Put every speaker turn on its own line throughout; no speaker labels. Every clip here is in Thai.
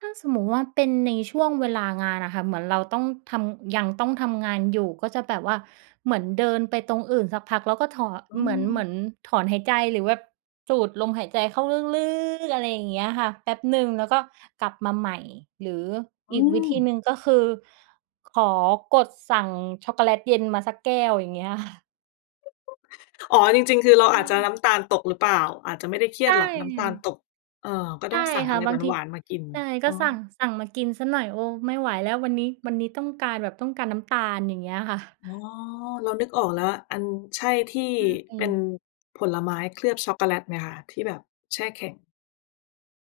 ถ้าสมมุติว่าเป็นในช่วงเวลางานอะค่ะ เหมือนเราต้องทำ ยังต้องทำงานอยู่ ก็จะแบบว่าเหมือนเดินไปตรงอื่นสักพัก แล้วก็ถอน
อื
เหมือน เหมือน
ม
ถอนหายใจ หรือแบบสูดลมหายใจเข้าลึก ๆ อะไรอย่างเงี้ยค่ะ แป๊บหนึ่งแล้วก็กลับมาใหม่หรือ
อ
อ
ื
ีกวิธี
ม
หนึ่งก็คือ ขอกดสั่งช็อกโกแลตเย็นมาสักแก้ว อย่างเงี้ย
อ๋อ จริง ๆ คือเรา
ใช
อาจจะ
่
น้ำตาลตกหรือเปล่า อาจจะไม่ได้เครี
ใช
ยดหรอก น้ำตาล
่
ตก เออ ก็
ใช
ต้
่
องสั่ง
ค
อ
่
ะ
ะ
ไร
บ
ห
างที
วาน ๆ มากิน
ใช่ ก
อ
็
๋อ
สั่ง สั่งมากินเสียหน่อย โอ้ ไม่ไหวแล้ววันนี้ วันนี้ต้องการแบบต้องการน้ำตาล อย่างเงี้ยค่ะ
อ๋อ เรานึกออกแล้วอะ อัน ใช่ที่
ไม
เป
่
็นผลไม้เคลือบช็อกโกแลตไหมคะ? ที่แบบแช่แข็ง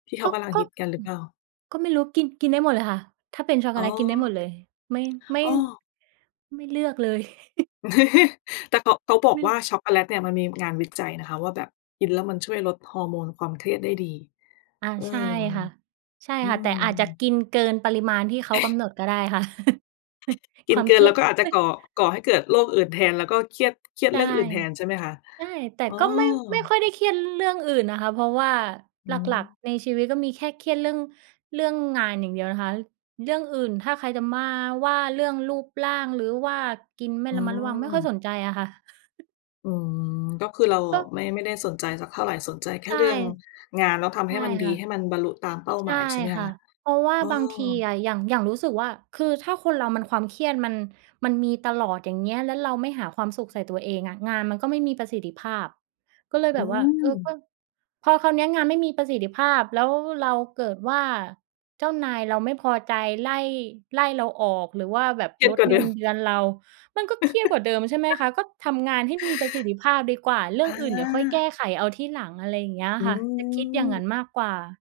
ที่เข
ก
า
็
กำลัง
ก็
ฮ
อ
ิตกันหรือเปล่า?
ก็ไม่รู้ กิน กินได้หมดเลยค่ะ ถ้าเป็นช็อกโก
อ๋อ
แลตกินได้หมดเลย ไม่ ไม่
อ้อ
ไม่เลือกเลย
แต่ ก เขาบอ
ไ
ก
ม่
ว
ล
่าช็อกโกแลตเนี่ยมันมีงานวิจัย นะคะว่าแบบกินแล้วมันช่วยลดฮอร์โมนความเครียดได้ดี
อา
เออ
ใช่ค่ะ ใช่
อื
ค่ะ แต่อาจจะ
ม
กินเกินปริมาณที่เขากำหนดก็ได้ค่ะ
ก
ค
ิน
วาม
เกิ
เค
น
รี
แล
ย
้
ด
วก็อาจจะ
ม
ก่อ ก่อให้เกิดโรคอื่นแทน แล้วก็เครียด เครียด
ใช
เร
่
ื่องอื่นแทน ใช่ไหมคะ
ใช่ แต่
อ๋อ
ก็ไม่ ไม่ค่อยได้เครียดเรื่องอื่นนะคะ เพราะว่า
อื
หลัก
ม
ๆ ในชีวิตก็มีแค่เครียดเรื่อง เรื่องงานอย่างเดียวนะคะ เรื่องอื่น ถ้าใครจะมาว่าเรื่องรูปร่าง หรือว่ากินไม่
อื
ระมัดระวังไม่ค่อย
ม
สนใจอะค่ะ
อืม ก็คือเรา
ก
อะ
็
ไม่ ไม่ได้สนใจสักเท่าไร สนใจแค
ใ
่
ช่
เรื่อง งานแล้วทำ
ใ
ใ
ช
ห้
่
มันดี
ค่ะ
ให้มันบรรลุตามเป้า
ใช
หม
่
าย ใช่ไหม
ค่
ค
ะ
ะ
เพราะว่า
เออ
บางทีอะอย่าง อย่างรู้สึกว่า คือถ้าคนเรามันความเครียดมัน มันมีตลอด อย่างเงี้ย แล้วเราไม่หาความสุขใส่ตัวเองอะงานมันก็ไม่มีประสิทธิภาพ ก็เลย
อ
แ
ื
บบว่า เอ่อ ก
ม
็ พอคราวเนี้ยงานไม่มีประสิทธิภาพ แล้วเราเกิดว่า เจ้านายเราไม่พอใจ ไล่ ไล่เราออก หรือว่าแบบ
เครีย
ล
ด
ด
กว่า
เ
เ
ง
ด
ิ
ิ
น
ม
เดือนเรา มันก็เครียดกว่าเดิม ใช่ไหมคะ ก็ทำงานให้มีประสิทธิภาพดีกว่า เรื่
อ
องอื่นเดี๋ยวค่อยแก้
า
ไขเอาที่หลัง อะไรอย่างเงี้ย
อื
ค่ะ จะคิดอย่างน
ม
ั้นมากกว่า